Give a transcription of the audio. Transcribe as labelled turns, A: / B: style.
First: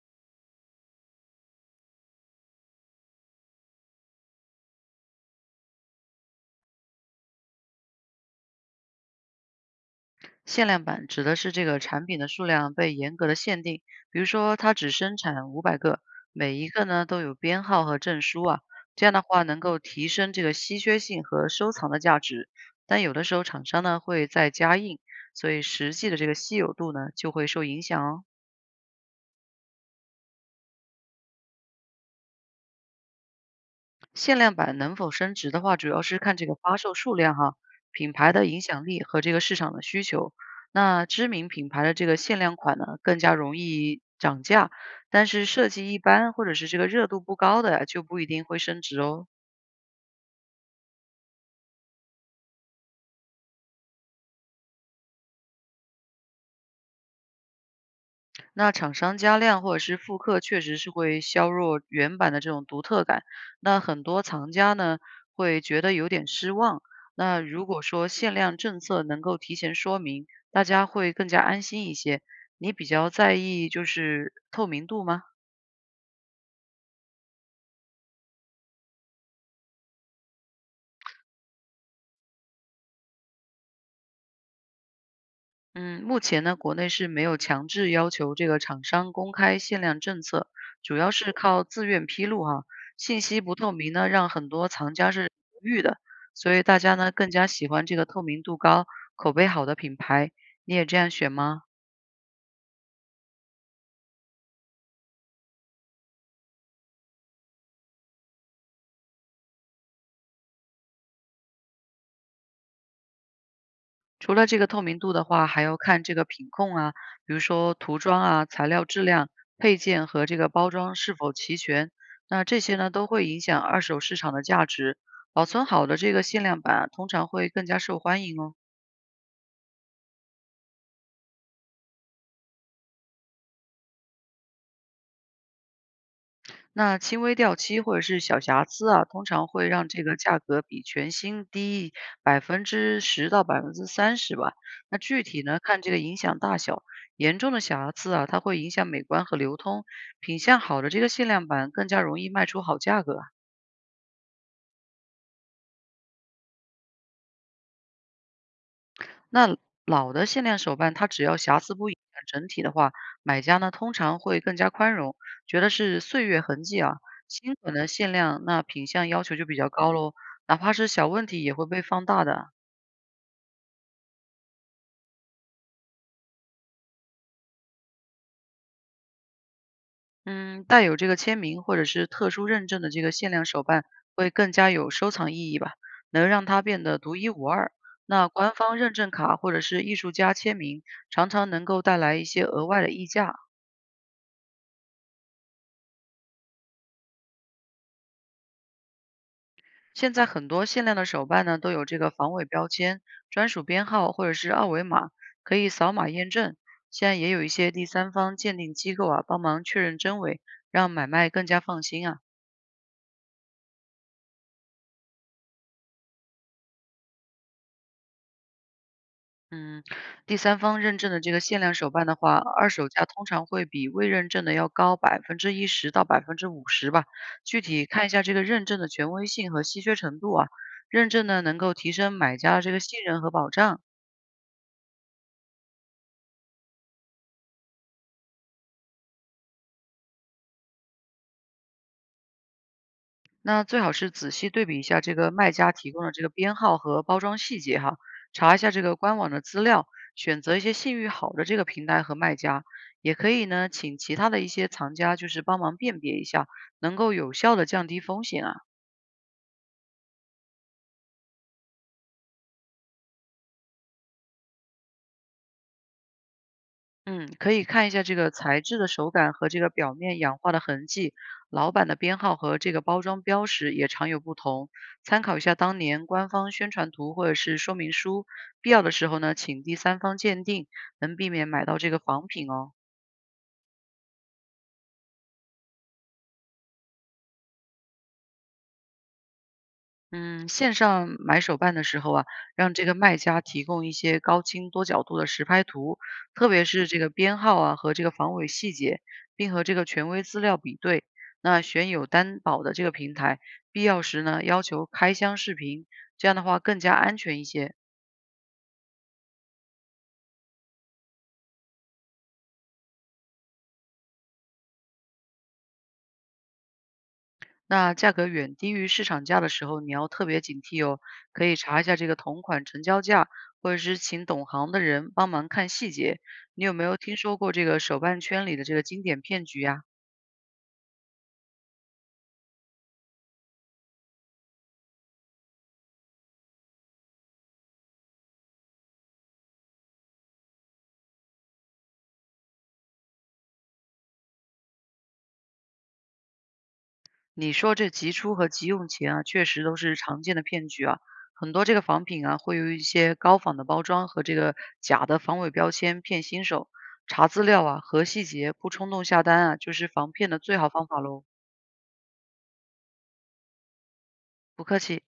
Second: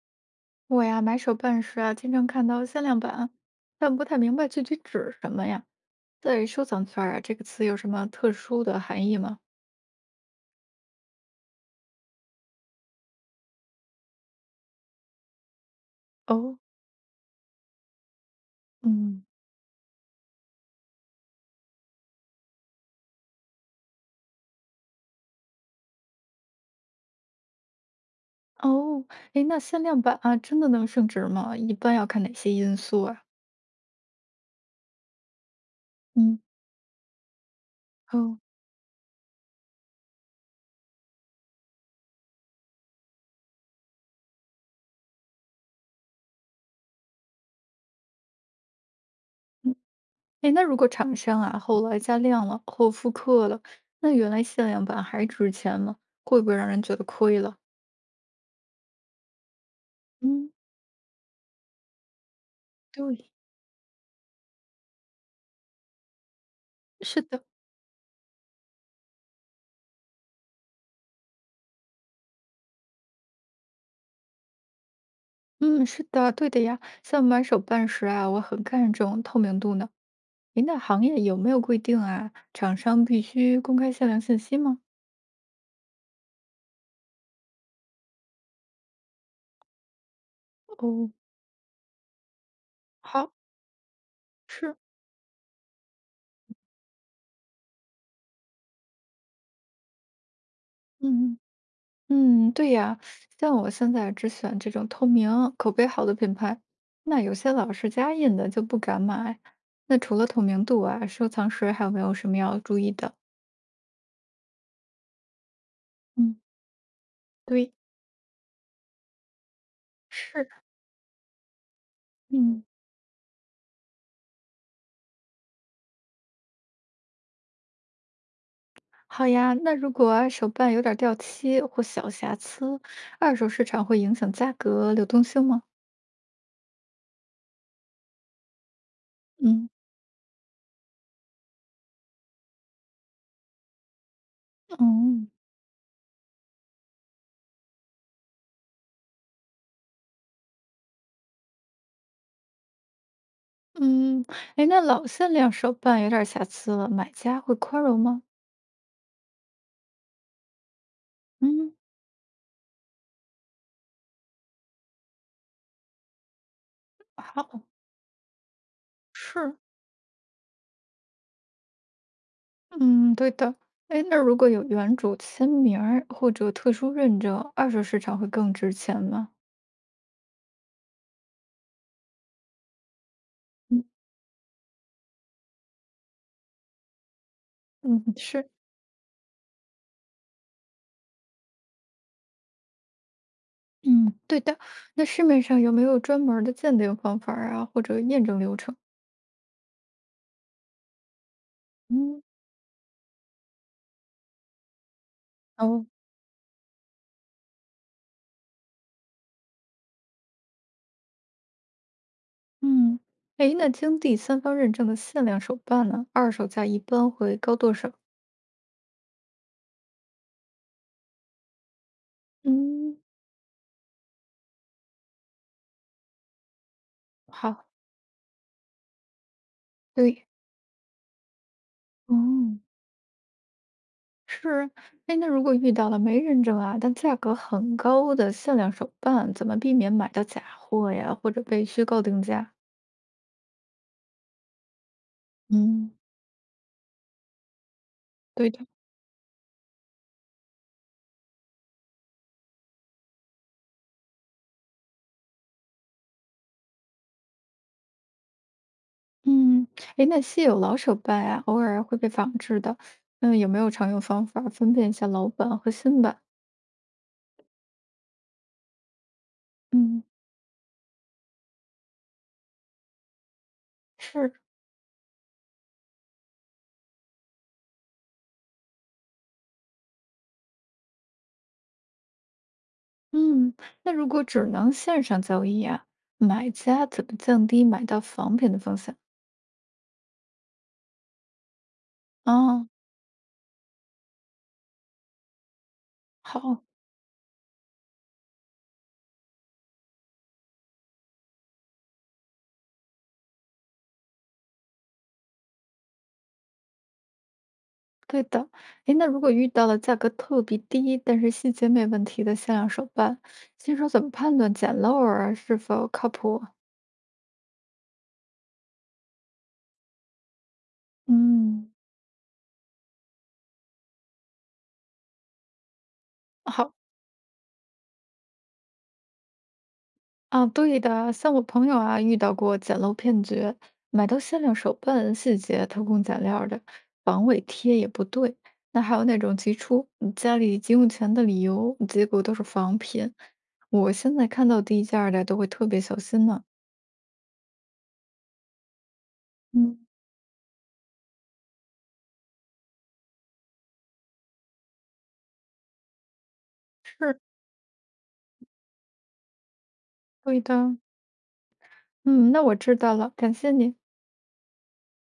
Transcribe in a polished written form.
A: 我呀，买手办时啊，经常看到限量版，但不太明白具体指什么呀。在收藏圈儿啊，这个词有什么特殊的含义吗？
B: 限量版指的是这个产品的数量被严格的限定，比如说它只生产500个，每
A: 哦。
B: 一个呢都有编号和证书啊，这样
A: 嗯。
B: 的话能够提升这个稀缺性和收藏的价值。但有的时候厂商呢会再加印，所以实际的这个稀有度呢就会受影响哦。
A: 哦。诶，那限量版啊，真的能升值吗？一般要看哪些因素啊？
B: 限量版能否升值的话，主要是看
A: 嗯。
B: 这个发售数量哈、品牌
A: 哦。
B: 的影响力和这个市场的需求。那知名品牌的这个限量款呢，更加容易涨价，但是设计一般或者是这个热度不高的呀，就不一定会升值哦。
A: 嗯。诶，那如果厂商啊后来加量了或复刻了，那原来限量版还值钱吗？会不会让人觉得亏了？
B: 那厂商加量或者是复刻，
A: 嗯。
B: 确实是会削弱原版的这种独特感。
A: 对，
B: 那很多藏家呢会觉得有点失望。
A: 是
B: 那
A: 的。
B: 如果说限量政策能够提前说明，大家会更加安心一些。你比较在意就是透明度吗？
A: 嗯，是的，对的呀。像买手办时啊，我很看重透明度呢。您的行业有没有规定啊？厂商必须公开限量信息吗？
B: 嗯，目前呢，国内是没有强制要求这个厂商公开限量政策，主
A: 哦。
B: 要是靠自愿披露哈。信
A: 好。
B: 息不透明呢，让很多
A: 是。
B: 藏家是犹豫的，所以大家呢更加喜欢这个透明度高、口碑好的品牌。你也这样选
A: 嗯
B: 吗？
A: 嗯，对呀，像我现在只选这种透明、口碑好的品牌，那有些老是加印的就不敢买。那除了透明度啊，收藏时还有没有什么要注意的？
B: 除了这个透明度的话，还要看这个
A: 嗯。
B: 品控啊，比如
A: 对。
B: 说涂装啊、材料质量、配件和这
A: 是。
B: 个包装是否齐全。那这
A: 嗯。
B: 些呢，都会影响二手市场的价值。保存好的这个限量版啊通常会更加受欢迎哦。
A: 好呀。那如果啊手办有点掉漆或小瑕疵，二手市场会影响价格流动性吗？
B: 那轻微掉漆或者是小瑕疵啊，通常会
A: 嗯。
B: 让这个价格比全新低10%到30%吧。
A: 哦。
B: 那具体呢，看这个影响大小，严重的瑕疵啊，它会影响美观和流通。品相好的这个限量版更加容易卖出好价格啊。
A: 嗯。哎，那老限量手办有点瑕疵了，买家会宽容吗？
B: 那老的限量手办，它只要瑕
A: 嗯。
B: 疵不影响整体的话，买家呢通常会更加宽容，觉得是岁月痕迹啊。新
A: 好。
B: 款的限量，那品相要求就比
A: 是。
B: 较高喽。哪怕是小问题也会被放大的啊。
A: 嗯，对的。哎，那如果有原主签名儿或者特殊认证，二手市场会更值钱吗？
B: 嗯，带有这个签名或者是特殊认证的这个限量手
A: 嗯
B: 办会更加有收藏意义吧，能让它变得独一无二。
A: 嗯，
B: 那
A: 是。
B: 官方认证卡或者是艺术家签名，常常能够带来一些额外的溢价。
A: 嗯，对的。那市面上有没有专门儿的鉴定方法儿啊，或者验证流程？
B: 现在很多限量的手办呢，都有这个
A: 嗯。
B: 防伪标签、专属编号或者是二维码，可以
A: 哦。
B: 扫码验证。现在也有一些第三方鉴定机构啊，帮忙确认真伪，让买卖更加放心啊。
A: 嗯。哎，那经第三方认证的限量手办呢，二手价一般会高多少？
B: 嗯，第三方认证的这个限量手办的话，二手
A: 嗯。
B: 价通常会比未认证的要高10%到50%吧。具
A: 好。
B: 体看一下这个认证的权威性和稀缺程
A: 对。
B: 度啊。认证呢能够提升买家
A: 哦。
B: 的这个信任和保障。
A: 是。哎，那如果遇到了没认证啊，但价格很高的限量手办，怎么避免买到假货呀，或者被虚构定价？
B: 那最好是仔细对比一下这个卖家
A: 嗯，
B: 提供的这个编号和包装细节哈，
A: 对
B: 查一
A: 的。
B: 下这个官网的资料，选择一些信誉好的这个平台和卖家。也可以呢，请其他的一些藏家就是帮忙辨别一下，能够有效的降低风险啊。
A: 嗯。哎，那稀有老手办啊，偶尔会被仿制的，嗯，有没有常用方法分辨一下老版和新版？
B: 嗯，可以看一下这个材质的手感和这个表
A: 嗯。
B: 面氧化的痕迹，老板的编号和这个包装标识也常有
A: 是。
B: 不同。参考一下当年官方宣传图或者是说明书，必要的时候呢，请第三方鉴定，能避免买到这个仿品哦。
A: 嗯。那如果只能线上交易啊，买家怎么降低买到仿品的风险？
B: 嗯，线上买手办的时候啊，
A: 啊。
B: 让这个卖家提供一些高清多角度的实拍图，特
A: 好。
B: 别是这个编号啊和这个防伪细节，并和这个权威资料比对。那选有担保的这个平台，必要时呢要求开箱视频，这样的话更加安全一些。
A: 对的。诶，那如果遇到了价格特别低，但是细节没问题的限量手办，新手怎么判断捡漏儿啊是否靠谱？
B: 那价格远低于市场价的时候，你要特别警惕哦。可以
A: 嗯。
B: 查一下这个同款成交价，或者是请懂行的人帮忙看细节。你有
A: 好
B: 没有听说过这个手办圈里的这个经典骗局呀？
A: 啊，对的，像我朋友啊遇到过捡漏骗局，买到限量手办，细节偷工减料的，防伪贴也不对。那还有那种急出家里急用钱的理由，结果都是仿品。我现在看到低价儿的都会特别小心呢。
B: 你说这急出和急用钱啊，确实都
A: 嗯，
B: 是常见的骗局啊。很多这个仿品啊，会有一些高仿的包装和这个假的防伪标签骗新手。
A: 是
B: 查资料啊，核细节，不冲动下单啊，就是防骗
A: 对
B: 的最好
A: 的。
B: 方法喽。
A: 嗯，那我知道了，感谢你。
B: 不客气。